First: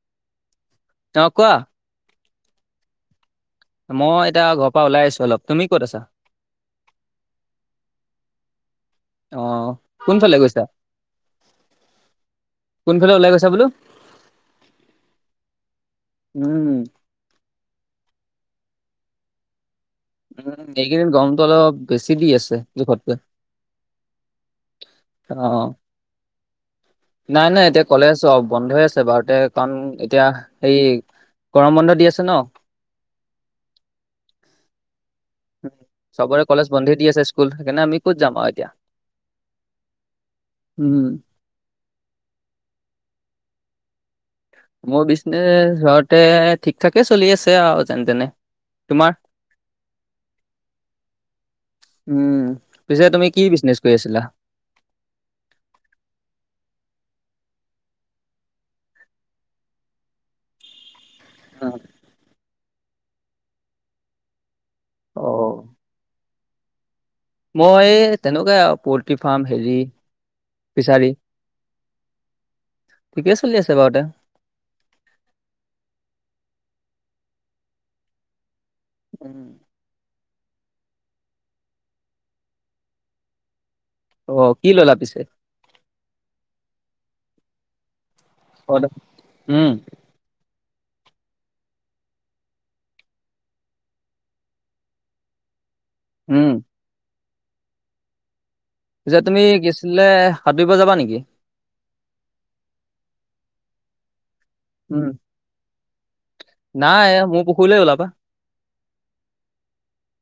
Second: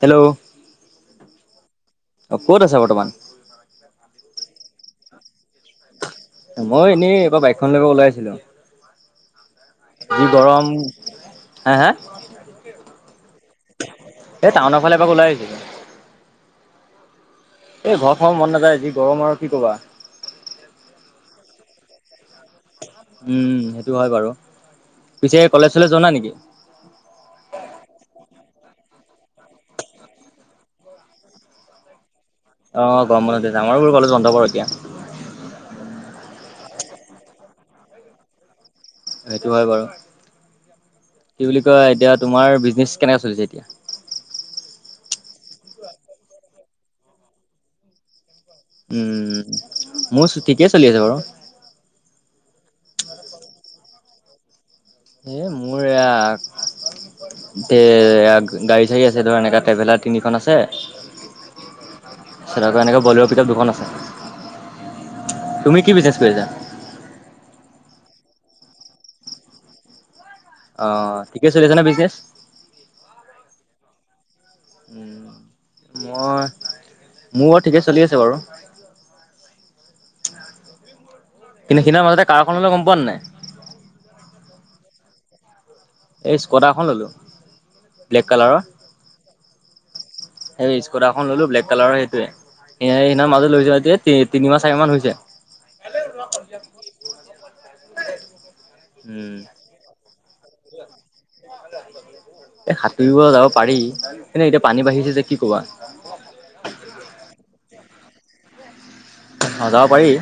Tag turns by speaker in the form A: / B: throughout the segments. A: Hello
B: অহ কোৱা
A: অ ক'ত আছা বৰ্তমান।
B: মই এতিয়া ঘৰ পৰা ওলাই আহিছো অলপ, তুমি ক'ত আছা?
A: মই এনেই এবাৰ বাইকখন লৈ ওলাই আহিছিলোঁ।
B: অ
A: যি
B: কোনফালে গৈছা
A: গৰম হে হা
B: কোনফালে ওলাই গৈছা বোলো
A: এই টাউনৰ ফালে এবাৰ ওলাই আহিছিল।
B: উম
A: এই ঘৰ খৰ মন নাযায় যি গৰম আৰু কি কবা
B: উম এইকেইদিন গমটো অলপ বেছি দি আছে জোখতকৈ
A: উম সেইটো হয় বাৰু
B: অ
A: পিছে কলেজ চলেজ যোৱা নাই নেকি?
B: নাই নাই এতিয়া কলেজ অফ বন্ধই আছে বাৰতে কাৰণ এতিয়া সেই গৰম বন্ধ দি আছে ন
A: অ গৰম বন দিছে আমাৰোবোৰ ভালো যন্ত ব এতিয়া
B: চবৰে কলেজ বন্ধে দি আছে স্কুল সেইকাৰণে আমি ক'ত যাম আৰু এতিয়া
A: সেইটো হয় বাৰু
B: উম
A: কি বুলি কয় এতিয়া তোমাৰ বিজনেছ কেনেকৈ চলিছে এতিয়া
B: মোৰ বিজনেছ ঘৰতে ঠিক ঠাকে চলি আছে আৰু যেনে তেনে তোমাৰ
A: উম মোৰ ঠিকে চলি আছে বাৰু
B: উম পিছে তুমি কি বিজনেচ কৰি আছিলা
A: এই মোৰয়া এ গাড়ী চাড়ী আছে ধৰা এনেকা ট্ৰেভেলাৰ তিনিখন আছে
B: অ
A: এনেকৈ বলৰ পিতাপ দুখন আছে
B: অ
A: তুমি কি বিজনেছ কৰিছা
B: মই তেনেকুৱাই আৰু পল্ট্ৰি ফাৰ্ম হেৰি
A: অ
B: বিচাৰি
A: ঠিকে চলি আছে নে বিজনেচ?
B: ঠিকে চলি আছে বাৰুতে
A: উম মই মোৰ ব ঠিকে চলি আছে বাৰু
B: উম
A: কিন্তু সেইদিনা মাজতে কাৰ এখন ললো গম পোৱা নাই
B: অ কি ললা পিছে?
A: এই স্কটাখন ললো ব্লেক কালাৰৰ
B: হদ উম
A: সেই স্কৰ্টা এখন ললো ব্লেক কালাৰৰ সেইটোৱে স সেইদিনা মাজত লৈ যোৱা এতিয়াতি তিনি মাহ চাৰি মাহ হৈছে
B: উম পিছে
A: উম।
B: তুমি কিছিলে সাতুৰিব যাবা নেকি?
A: এ সাতুৰিব যাব পাৰি ন নে এতিয়া পানী
B: উম
A: বাঢ়িছে যে কি কবা
B: কৰলে ওলবা
A: ন যাব পাৰি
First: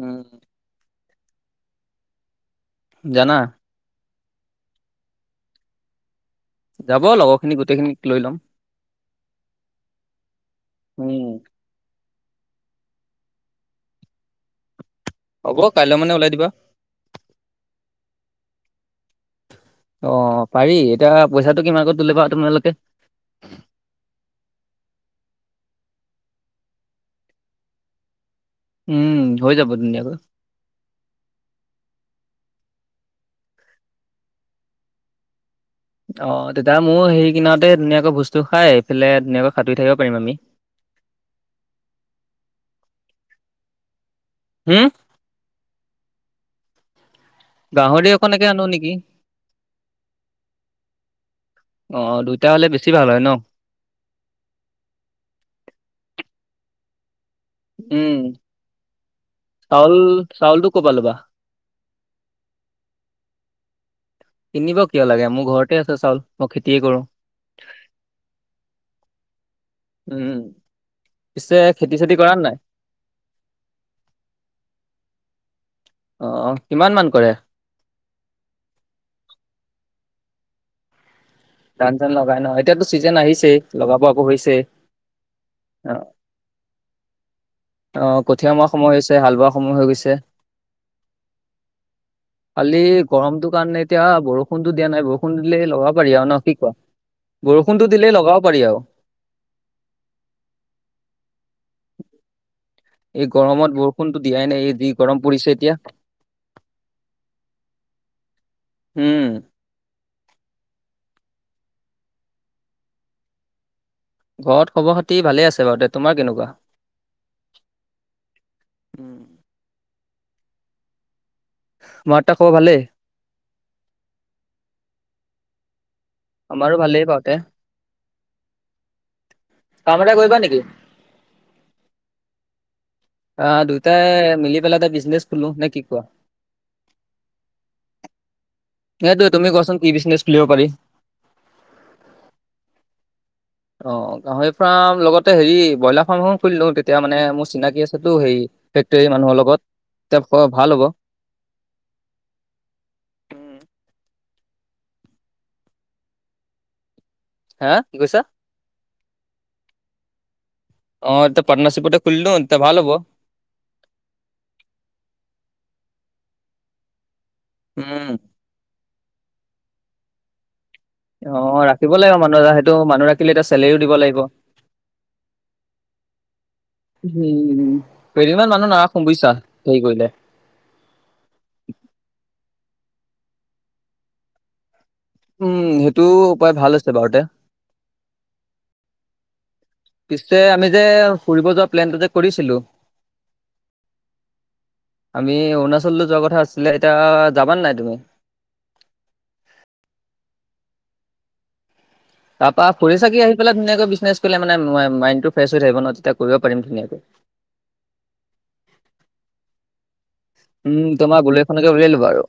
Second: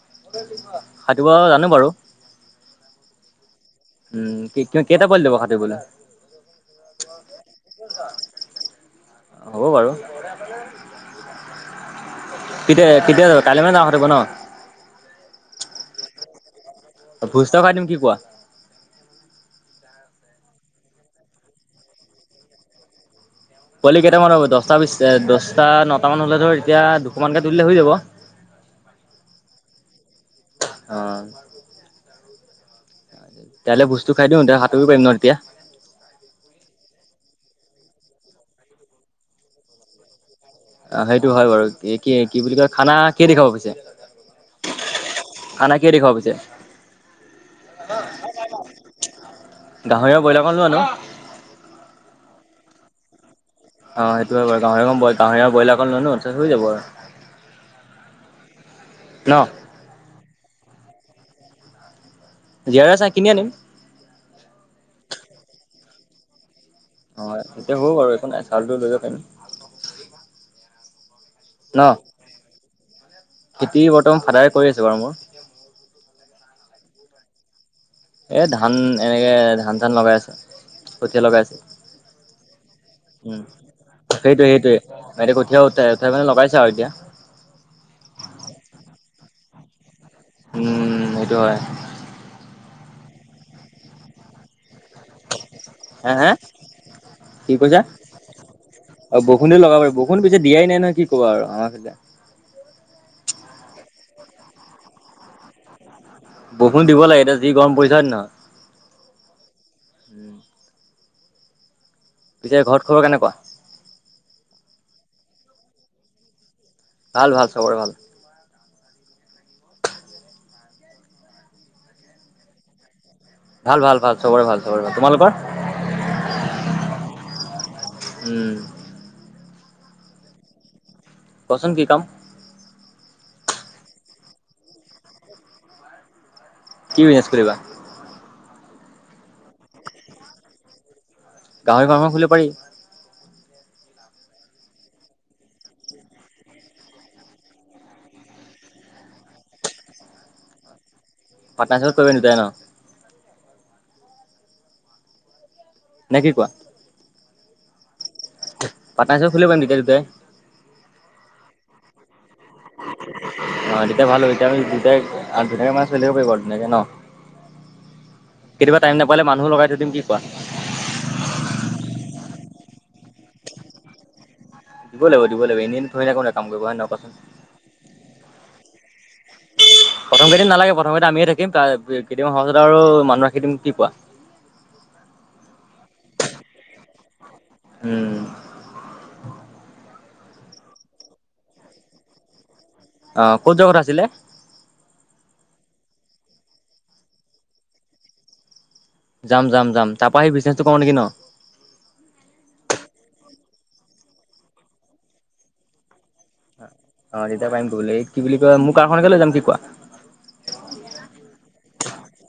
B: উম
A: সাতুৰিব জানো বাৰু
B: জানা
A: উম ক কেইটা ব দিব খাতে ব [unintelligible]
B: যাব লগৰখিনি গোটেইখিনিক লৈ ল'ম
A: হ'ব বাৰু
B: উম
A: কেতিয়া কেতিয়া যাব কালি মানে যাওঁ খাটিব
B: হ'ব কাইলৈ মানে ওলাই দিবা
A: ভোজ থকাই দিম কি কোৱা
B: অ পাৰি এতিয়া পইচাটো কিমান আগত তুলিবা তোমালোকে
A: পোৱালি কেইটামান হ'ব দহটা বিশ দহটা নটা মান হলে ধৰ এতিয়া দুশ মানকে তুলিলে হৈ যাব।
B: উম হৈ যাব ধুনীয়াকৈ
A: কাইলে ভোজতো খাই দিওঁ তেতিয়া সাতুৰি পাৰিম ন তেতিয়া-
B: অ তেতিয়া মোৰ হেৰি কিনতে ধুনীয়াকৈ বস্তু খাই এইফালে ধুনীয়াকৈ সাঁতুৰি থাকিব পাৰিম আমি
A: অ সেইটো হয় বাৰু কি কি বুলি কয় খানা কিহে দি খোৱা বুজিছে
B: হম
A: খানা কিহে খোৱা দি পিছে
B: গাহৰি অকণকে আনো নেকি
A: গাহৰি আৰু ব্ৰইলাৰকণ লৈ আনো।
B: অ দুইটা হলে বেছি ভাল হয় ন
A: অ সেইটোৱে বাৰু গাহৰি আৰু ব্ৰইলা অকন লৈ আন হৈ যাব আৰু
B: উম
A: ন?
B: চাউল চাউলটো কৰা পৰা ল'বা
A: জীয়াৰ চাই কিনি আনিম
B: কিনিব কিয় লাগে মোৰ ঘৰতে আছে চাউল মই খে
A: অ এতিয়া হ'ব বাৰু একো নাই চাউলটো লৈ যাব পাৰিম
B: উম, পিছে
A: ন
B: খেতি চেতি কৰা নাই?
A: খেতি বৰ্তমান ফাদাৰে কৰি আছো বাৰু মোৰ
B: অ কিমান মান কৰে
A: এ ধান এনেকে ধান চান লগাই আছো কঠীয়া লগাই আছে
B: ধান চান লগাই ন? এতিয়াতো চিজন
A: উম
B: আহিছেই, লগাব আকৌ
A: সেইটোৱে সেইটোয়ে
B: হৈছেই।
A: এতিয়া কঠিয়া উঠাই
B: অ',
A: উঠাই মানে লগাই ছা এতিয়া
B: অ কঠিয়া মৰা সময় হৈছে হাল বোৱা সময় হৈ গৈছে
A: উম সেইটো হয়
B: খালি গৰমটো কাৰণে এতিয়া বৰষুণতো দিয়া নাই বৰষুণ দিলে ল'ব
A: হে
B: পাৰি আৰু
A: হে
B: ন কি কোৱা
A: কি কৈছা
B: বৰষুণতো দিলেই লগাব পাৰি আৰু।
A: অ বৰষুণ দি লগাব পাৰি বৰষুণ পিছে দিয়াই নাই নহয় কি কবা আৰু আমাৰ সৈতে
B: এই গৰমত বৰষুণতো দিয়াই নাই এই যি গৰম পৰিছে এতিয়া
A: বৰষুণ দিব লাগে এতিয়া যি গৰম পৰিছে হয় নে নহয়
B: উম,
A: এতিয়া ঘৰত খবৰ কেনকুৱা
B: ঘৰত খবৰ খাতি ভালে আছে বাৰু দে তোমাৰ কেনেকুৱা
A: ভাল ভাল চবৰে ভাল
B: হুম [unintelligible] মাৰ দেউতা খবৰ ভালেই
A: ভাল ভাল ভাল চবৰে ভাল চবৰে ভাল তোমালোকৰ
B: আমাৰো ভালেই বহু
A: উম
B: কাম এটা কৰিবা নেকি
A: কচোন কি কাম
B: অ দুইটা মিলি পেলে এটা বিজনেচ খোলো নে কি কোৱা
A: কি বিজনেছ কৰিবা
B: এইটো তুমি কোৱাচোন কি বিজনেছ খুলিব পাৰি
A: গাহৰি ফাৰ্ম খুলিব পাৰি
B: অ গাহৰি ফাৰ্ম লগতে হেৰি ব্ৰইলাৰ ফাৰ্ম এখন খুলিলো তেতিয়া মানে মোৰ চিনাকি আছেতো হেৰি ফেক্টৰী মানুহৰ লগত তেতিয়া ভাল হ'ব
A: পাটনা চিপতলত কৰিবা দুটাই ন নে কি কোৱা
B: হা কি কৈছা
A: পাটনা চিপত খুলিব পাৰিম তেতিয়া দুইটাই
B: অ এয়া পাটনাচিপত খোলি নঁ
A: অ তেতিয়া ভাল হ'ব এতিয়া আমি দুইটাই দুটাকৈ মানে চলি থাকিব পাৰিব আৰু ধুনীয়াকে ন
B: উম
A: কিবা টাইম নাপালে মানুহো লগাই থৈ দিম কি কোৱা
B: অ ৰাখিব লাগিব মানুহ এ সেইটো মানুহ ৰাখিলে এতিয়া চেলেৰিও দিব লাগিব
A: দিব লাগিব দিব লাগিব এনেই থুৰি না কোনোবা কাম কৰিব হয় ন কোৱাচোন
B: উম কেইদিনমান মানুহ নাৰাখো বুইছা
A: প্ৰথম কেইদিন নালাগে প্ৰথম কেইটা আমিয়ে থাকিম ত কেইদিন সহজ আৰু মানুহ ৰাখি দিম কি কোৱা
B: উম সেইটো উপায় ভাল আছে বাৰুতে
A: উম
B: পিছে আমি যে ফুৰিব যোৱা প্লেনটো যে কৰিছিলো
A: আহ ক'ত যোৱা কথা আছিলে।
B: ল যোৱা কথা আছিলে এতিয়া যাবানে নাই তুমি।
A: যাম যাম যাম তাৰ পৰাৰা সি বিজনেচটো কওঁ নেকি ন।
B: তাৰ পৰা ফূৰি চাকি আহি পেলাই ধুনীয়াকৈ বিজনেছ কৰিলে মানে মাইণ্ডটো ফ্ৰেছ হৈ থাকিব ন তেতিয়া কৰিব। পাৰিম ধুনীয়াকৈ।
A: অ তেতিয়া পাৰিম বোলে এই কি বুলি কোৱা মোৰ কাৰখনকে লৈ যাম কি কোৱা।
B: উম তোমাৰ বুলেতখনকে উলিয়াই লবা আৰু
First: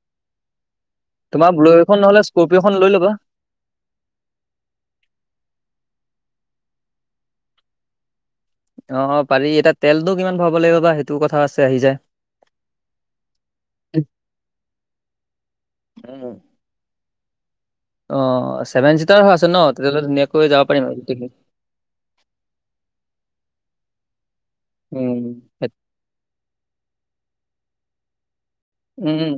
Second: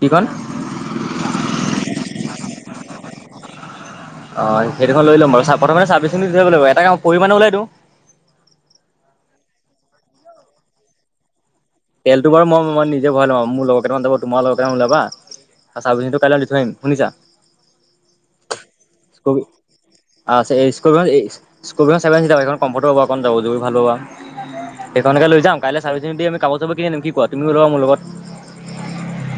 A: কিখন
B: তোমাৰ ব্ললেৰো'খন নহ'লে স্কপিঅ'খন লৈ ল'বা।
A: অ সেই দুখন লৈ ল'ম বাৰু চাহাপ মানে চাবিচ দি লাগিব এটা কাম পৰিমাণে ওলাইতো।
B: অ পাৰি এতিয়া তেলটো কিমান ভৰাব লাগিব বা সেইটো কথা আছে। আহি যায়।
A: তেলটো বাৰু মই মই নিজে ভাল লম মোৰ লগৰকেইটামান যাব তোমাৰ লগৰকেইটামান ওলাবা। চাৰবিছিং টো
B: উম,
A: কাইলৈ দি থৈ আহিম শুনিছা।
B: [inaudible] অ ছেভেন চিটাৰ হৈ
A: স্কৰপি
B: আছে ন তেতিয়াহ'লে
A: অ'
B: ধুনীয়াকৈ যাব
A: এই
B: পাৰিম আৰু
A: স্কৰপিঅ'খন এই
B: গোটেইখিনি।
A: স্কৰপিঅ'খন ছেভেন চিটাৰ সেইখন কমফৰ্ট হ'ব অকণ যাব যি ভালো হ আৰু
B: উম,
A: সেইখনকে লৈ যাম
B: সেই-
A: কাইলৈ চাৰ্ভিচিনি দি আমি কাগজ চাপ কিনি আম কি কোৱা তুমি ওলোৱা মোৰ লগত।
B: উম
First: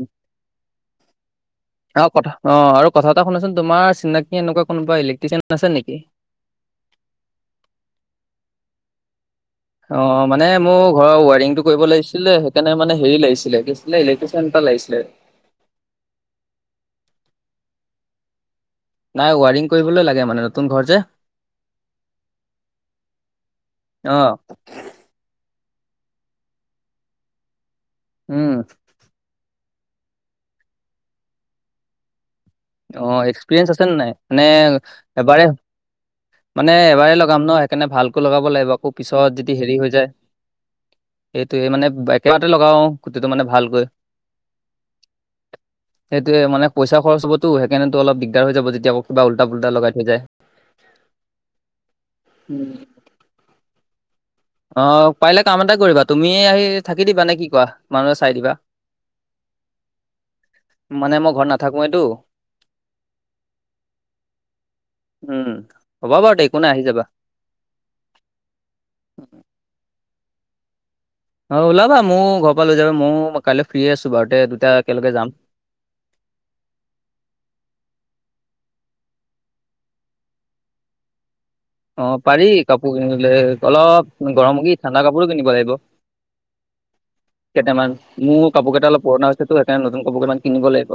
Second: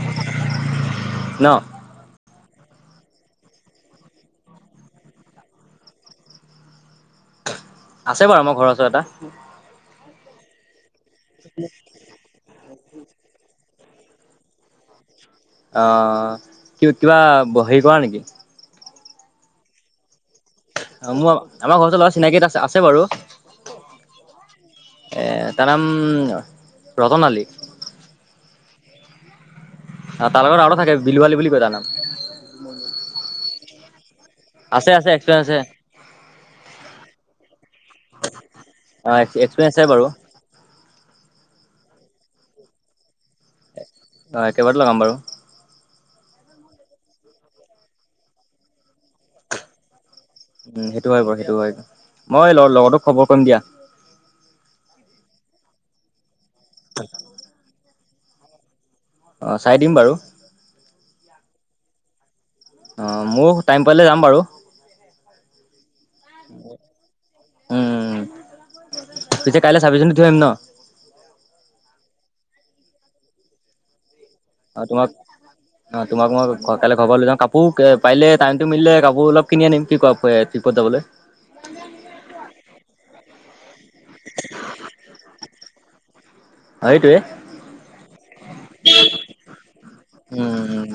A: ন
B: অ কথা অ আৰু কথা এটা শুনাচোন তোমাৰ চিনাকি এনেকুৱা কোনোবা ইলেক্ট্ৰিচিয়ান আছে নেকি? [inaudible]
A: আছে বাৰু আমাৰ ঘৰৰ ওচৰত এটা।
B: অ মানে মোৰ ঘৰৰ ওৱাৰিংটো কৰিব লাগিছিলে সেইকাৰণে মানে হেৰি লাগিছিলেছিলে ইলেকট্ৰিচিয়ান এটা লাগিছিলে।
A: অ কিবা হেৰি কৰা নেকি?
B: নাই ৱাৰিং কৰিবলৈ লাগে মানে নতুন ঘৰ যে
A: অ মোৰ আমাৰ ঘৰ ওচৰ ল'ৰা চিনাকি এটা আছে বাৰু
B: অ
A: এ। তাৰ নাম ৰতন আলী।
B: উম
A: তাৰ লগত আৰু থাকে বিলুৱালি বুলি কয় জানাম।
B: অ এক্সপিৰিয়েঞ্চ আছেনে নাই মানে
A: আছে আছে এক্সপিৰিয়েঞ্চ
B: এবাৰে।
A: আছে
B: মানে এবাৰেই লগাম ন সেইকাৰণে ভালকৈ লগাব লাগিব আকৌ পিছত যদি
A: এক্সপিৰিয়েঞ্চ
B: হেৰি
A: আছে
B: হৈ
A: বাৰু
B: যায়। সেইটোয়ে মানে একেবাৰতে লগাও গুটিটো মানে ভালকৈ।
A: অ একেবাৰে লগাম বাৰু
B: সেইটোৱে মানে পইচা খৰচ হব'তো সেইকাৰেতো অল দিগদাৰ হৈ যাব যেতিয়া কিবা উল্টা পল্টা লগাই থৈ যায়।
A: উ সেইটো হয় বাৰু সেইটো হয় মই লগতো খবৰ কৰিম দিয়া।
B: অ পাৰিলে কাম এটা কৰিবা তুমি আহি থাকি দিবা নে কি কোৱা মানুহে চাই দিবা।
A: অঁ চাই দিম বাৰু
B: থাকোৱেটো
A: অহ, ময়ো টাইম পালে যাম বাৰু।
B: উম, হ'ব বাৰু একো নাই আহি যাবা।
A: উম পিছে কাইলৈ ছাগলী জনী থৈ আহিম ন'?
B: অহ, ওলাবা মোও ঘৰৰ পৰা লৈ যাবা ময়ো কাইলে ফ্ৰী আছো। বাৰু তে দুটা
A: অহ, তোমাক
B: একেলগে যাম।
A: অহ তোমাক মই কাইলৈ ঘৰৰ পৰা লৈ যাওঁ কাপোৰ পাৰিলে টাইমটো মিলিলে কাপোৰ অলপ কিনি আনিম কি কোৱা আ ট্ৰিপত যাবলৈ।
B: অহ, পাৰি কাপোৰ কিনিলে অলপ গৰম কি ঠাণ্ডা কাপোৰো কিনিব লাগিব।
A: অ', সেইটোৱে
B: কেইটামান মোৰ কাপোৰ কেইটা অলপ পুৰণা হৈছে তো সেইকাৰণে নতুন কাপোৰ কেইটা মান কিনিব লাগিব।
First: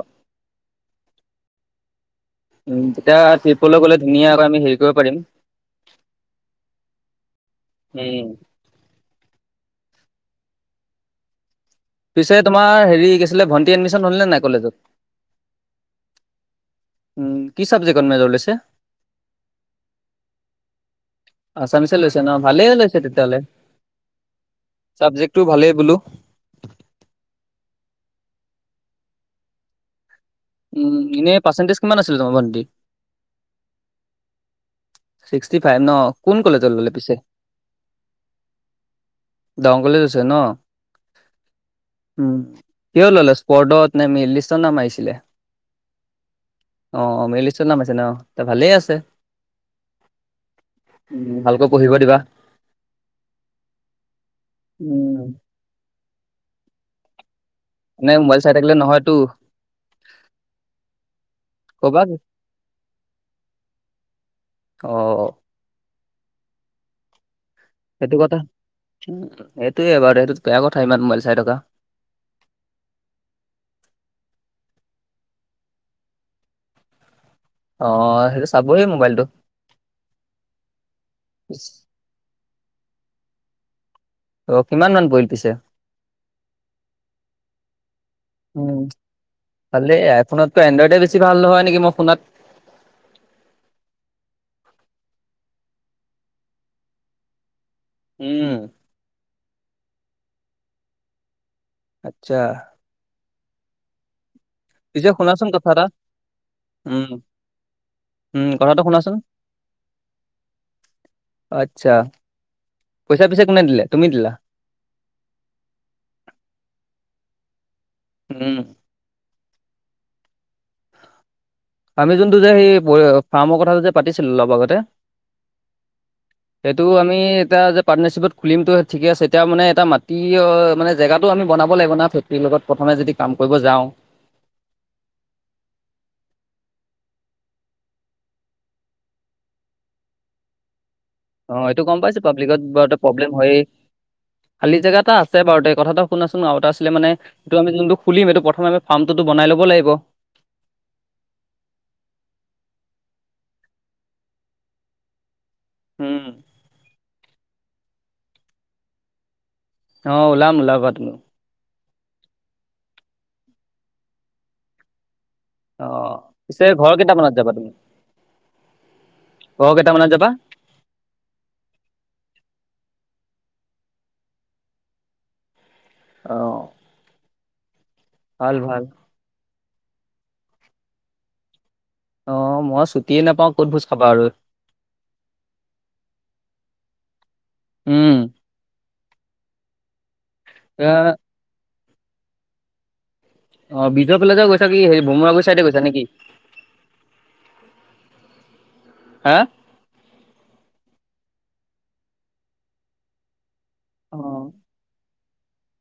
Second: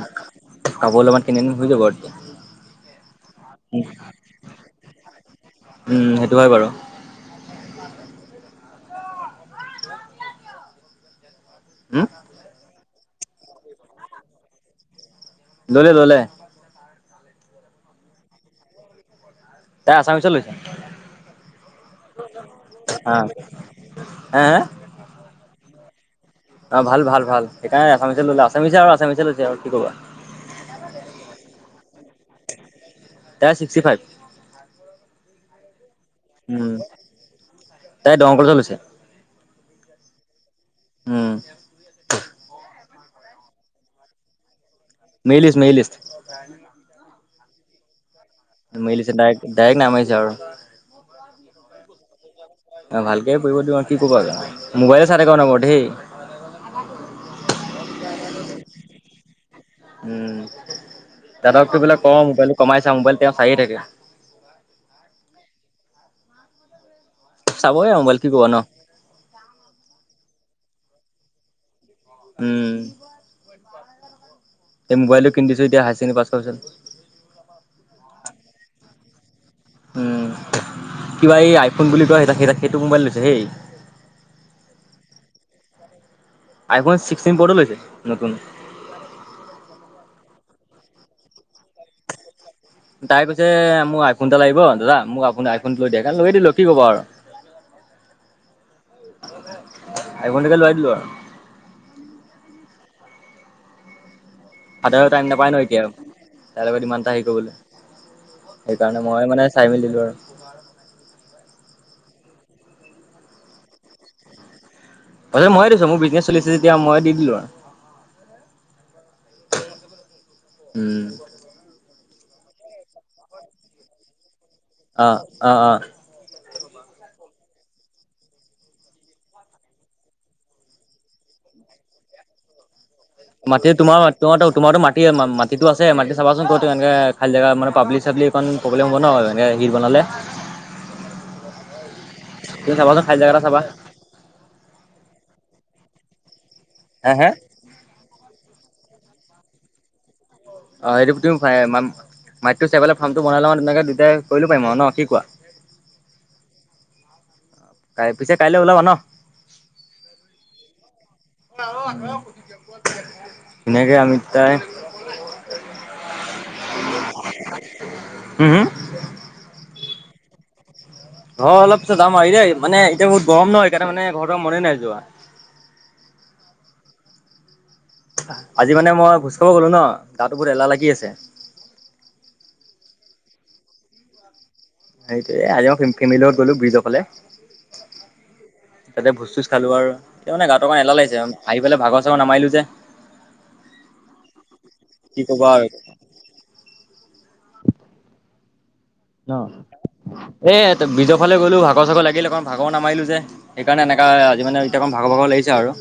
A: পাব অলপমান কিনিম হৈ যাব আৰু
B: এতিয়া ট্ৰিপলৈ গ'লে ধুনীয়া এটা আমি হেৰি কৰিব পাৰিম।
A: উম, সেইটো হয় বাৰু।
B: উম।
A: উম,
B: পিছে তোমাৰ হেৰি কিছিলে ভণ্টি এডমিশন হ'লনে নাই কলেজত?
A: ললে-ললে।
B: উম, কি চাবজেক্টত মেজৰ লৈছে?
A: তাই আছামীচত লৈছে।
B: আছামিছে লৈছে ন' ভালে লৈছে
A: অ',
B: তেতিয়াহলে
A: হে
B: [unintelligible] চাবজেক্টটো ভালে। বুলো।
A: অহ, ভাল-ভাল-ভাল সেইকাৰণে আছামিছে ললে আছামিছে আৰু আছামিছে লৈছে আৰু কি ক'বা।
B: উম, এনেই পাৰ্চেণ্টেজ কিমান আছিলে তোমাৰ ভণ্টি?
A: তাইৰ ছিক্সটি ফাইভ।
B: ছিক্সটি ফাইভ ন' কোন কলেজত
A: উম,
B: ল'লে পিছে?
A: তাই দৰং কলেজত লৈছে
B: ডং কলেজ আছে ন
A: উম,
B: উম। কিয় ললে স্পৰ্ডত, নে মেইন লিষ্টতে নাম আহিছিলে
A: মেৰি লিষ্ট মেৰি লিষ্ট
B: অ', - অ', মেইন [unintelligible] নাম আছে ন'? তে ভালেই আছে।
A: মিলিছে ডাইৰেক-ডাইৰেক্ট নাম আহিছে
B: [unintelligible]
A: আৰু
B: দিব দিবা।
A: অহ, ভালকে কৰিব দিম আৰু কি ক'বা আ মোবাইলে চাই থাকে অনবৰতে দেই [inaudible]
B: এনে মোবাইল চাই থাকিলে নহয়তো।
A: উম, দাদাকটো বোলে
B: ক'বা
A: কও মবাইলটো কমাই চা মোবাইল তেওঁ চাইহে থাকে।
B: অ',
A: চাবই আৰু
B: সেইটো
A: মোবাইল কি
B: কথা
A: ক'ব ন
B: সেইটোৱেই বাৰু এইটো বেয়া কথা ইমান মোবাইল চাই থকা।
A: উম এই মোবাইলটো কিনি দিছো এতিয়া হায়াৰ ছেকেণ্ড পাছ কৰা পিছত।
B: অ', সেইটো চাবই মোবাইলটো।
A: উম, কিবা এই আইফোন বুলি কোৱা সেই - সেইটো মোবাইল লৈছে হেই।
B: অহ, কিমান মান পৰিল পিছে?
A: আইফোন ছিক্সটিন প্ৰ'টো লৈছে নতুন
B: [inaudible] উম ভলে আইফোনত ত' এনড্ৰইডে বেছি ভাল নহয় নেকি মই শুনাত।
A: তাই কৈছে মোৰ আইফোন এটা লাগিব দাদা মোক আপুনি আইফোন লৈ দিয়ে কাৰণ লৈ দিলো কি ক'বা আৰু।
B: উম
A: আইফোনটোকে লৈ দিলো আৰু।
B: আচ্ছা।
A: সদায়ো
B: পিছে
A: টাইম
B: শুনাচোন
A: নাপায় ন'
B: কথা
A: এতিয়া
B: এটা
A: আৰু তাইৰ লগত ইমান
B: উম।
A: এটা হে
B: উম,
A: কৰিবলৈ।
B: কথাটো
A: সেইকাৰণে
B: শুনাচোন
A: মই মানে চাই মেলি দিলোঁ আৰু।
B: আচ্ছা পইচা পিছে কোনে দিলে তুমি দিলা?
A: প‌ইছা মইয়ে দিছো মোৰ বিজনেছ চলি আছে যেতিয়া ময়ে দিলো আৰু।
B: উম
A: উম
B: আমি যোনটো যে [unintelligible] সেই ফাৰ্মৰ কথাটো যে পাতিছিলো লব আগত [inaudible]
A: অ-অ-অ [unintelligible]
B: সেইটো আমি এতিয়া যে পাৰ্টনাৰশ্বিপ তখুলিমতো ঠিকে আছে এতিয়া মানে এটা মাটি মানে জেগাটো আমি [unintelligible] বনাব লাগিব না [unintelligible] লগত প্ৰথমে যদি কাম কৰিব
A: মাটি
B: যাওঁ
A: তোমাৰ তোমাৰো-তোমাৰো মাটি মাটিতটো আছে মাটি চাবা চোন ক'ত [unintelligible] এনেকে খাল জেগা মানে পাব্লিক-চাবলিক প্ৰব্লেম হ'ব ন এনেক হিৰ বনালে [unintelligible]
B: অ এইটো গম পাইছো পাব্লিকত
A: তুমি
B: বাৰু
A: চাবাচোন খালি
B: প্ৰব্লেম
A: জেগা এটা
B: হয়
A: চাবা।
B: খালী জেগা এটা আছে বাৰু দে কথাটো [unintelligible] [unintelligible] আছিলে মানে
A: অ
B: সেইটো আমি যোনটো খুলিম এইটো প্ৰথমটো আমি ফাৰ্মটো বনাই ল'ব লাগিব [unintelligible]
A: অ হেৰি তুমি ম [unintelligible] মাটিটো চাই পেলাই ফাৰ্মটো বনাই লওঁ তেনেকে দুইটাই কৰিলো পাৰিম আৰু নে কি কোৱা [unintelligible]
B: হুম [unintelligible]
A: তাই পিছে কাইলৈ ওলাবা ন [unintelligible]
B: অ ওলাম ওলাবা তুমি [unintelligible]
A: এনেকে আমি তাই
B: অ পিছে ঘৰৰ কেইটামানত যাবা তুমি
A: হুম হুম
B: ঘৰ কেইটা মানত যাবা।
A: অ অলপ পিছত যাম আৰু আহি দেই মানে এতিয়া বহুত গৰম নহ সেইকাৰণে মানে ঘৰ যাব মনে নাই যোৱা
B: আহঁ
A: আজি মানে মই ভোজ খাবৰ গ'লোঁ ন, গাটো বহুত এলাহ লাগি আছে।
B: অ মই ছুটিয়ে নাপাওঁ ক'ত ভোজ খাবা আৰু।
A: সেইটো আজি মই ফেমিলিৰ লগত গ'লো ব্ৰিজৰ ফালে।
B: উম
A: তাতে ভোজ -চোজ খালোঁ আৰু তাৰ মানে গাটো অলপ এলাল
B: এ
A: লাগিছে আহি পেলাই ভাগৰ চাগৰ নামাৰিলো যে
B: অ ব্ৰিজয়ফালে যে গৈছা কি সে বমুৱাগৰ
A: ক'বা
B: চাইডে
A: আৰু
B: গৈছা নেকি? হা
A: অ এ ব্ৰিজৰ ফালে গলো ভাগৰ চাগৰ লাগিলে অকমান ভাগৰ নামাৰিলো যে। সেইকাৰণে এনেকুৱা
B: অ
A: আজি মানে এতিয়া অকমান ভাগ ভাগৰ লাগিছে আৰু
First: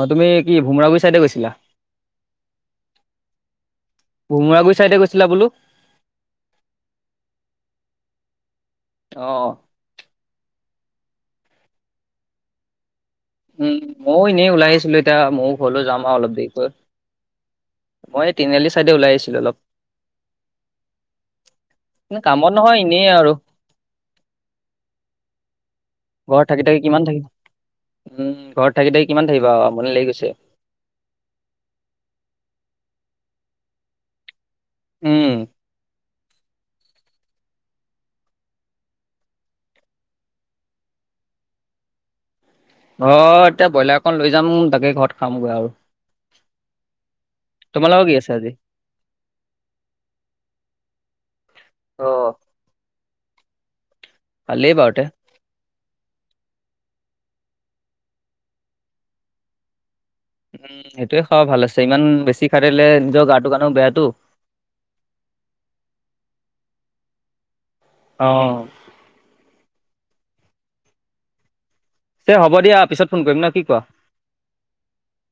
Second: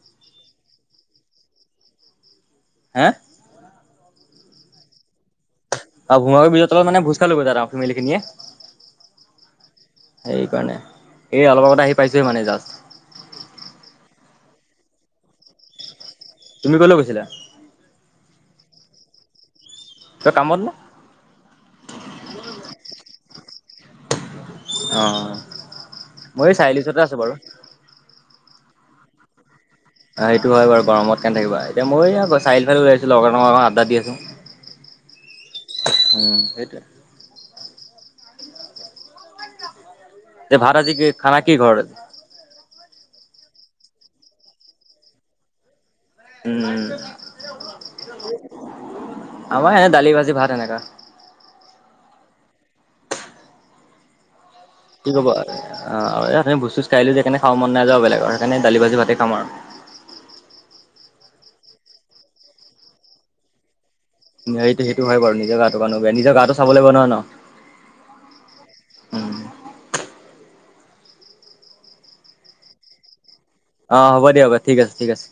B: অ তুমি কি ভোমৰাবুৰি ছাইডে গৈছিলা।
A: হে
B: ভোমুৰাগুৰি চাইডে গৈছিলা বোলো।
A: আৰু ভোমোৰা ব্ৰিজৰ তলত মানে ভোজ খাবলে গৈ মিনে
B: অ
A: সেই কাৰণে এই অলপ আগতে আহি পাইছোহে মানে জাষ্ট
B: উম মইয়ো এনেই ওলাই আহিছিলো এতিয়া মইয়ো ঘৰলৈ যাম আৰু অলপ দেৰিকৈ।
A: তুমি ক'লৈ গৈছিলা
B: মই তিনাআলি চাইডে ওলাই আছিলো অলপ
A: তই কামত নে
B: কামত নহয় এনেই আৰু।
A: অ।
B: ঘৰত
A: মই এই
B: থাকি থাকি
A: চাৰিআলিচতে
B: কিমান
A: আছো
B: থাকিম,
A: বাৰু
B: উম ঘৰত থাকি থাকি কিমান থাকিবা আৰু আমনি লাগি গৈছে
A: অ সেইটো হয় বাৰু গৰমত কেনে থাকিবা এতিয়া মই চিলফালে উলাই আছো লগৰ লগকেইটাৰ লগত আড্ডা দি আছোঁ।
B: উম
A: উম সেইটোৱে। এই ভাত কি খানা কি ঘৰ আজি
B: অ এতিয়া ব্ৰইলাৰক লৈ যাম তাকে ঘৰত খামগৈ আৰু।
A: উম!
B: তোমালোকৰ কি আছে আজি
A: উম! আমাৰ এনে দালি ভাজি ভাত এনেকা।
B: অ ভালেই বাৰুতে
A: কি ক'ব ইয়া তমি বুজিছোঁ কালিখিনি খাব মন যোৱা নাই আৰু বেলেগৰ সেইকাৰণ দালি ভাজি ভাতে খাম আৰু।
B: উম সেইটোয়ে খাব ভাল আছে ইমান বেছি খাই থাকিলে নিজৰ গাটোৰ কাৰণেও বেয়াটো।
A: টো সেইটো হয় বাৰু নিজৰ গাটো কানো বেয়া নিজৰ গাটো চাব লাগিব নহয় ন।
B: অঁ
A: উম
B: এ হ'ব দিয়া পিছত ফোন কৰিম ন। কি কোৱা
A: অ হ'ব দিয়া হ'ব ঠিক আছে ঠিক আছে।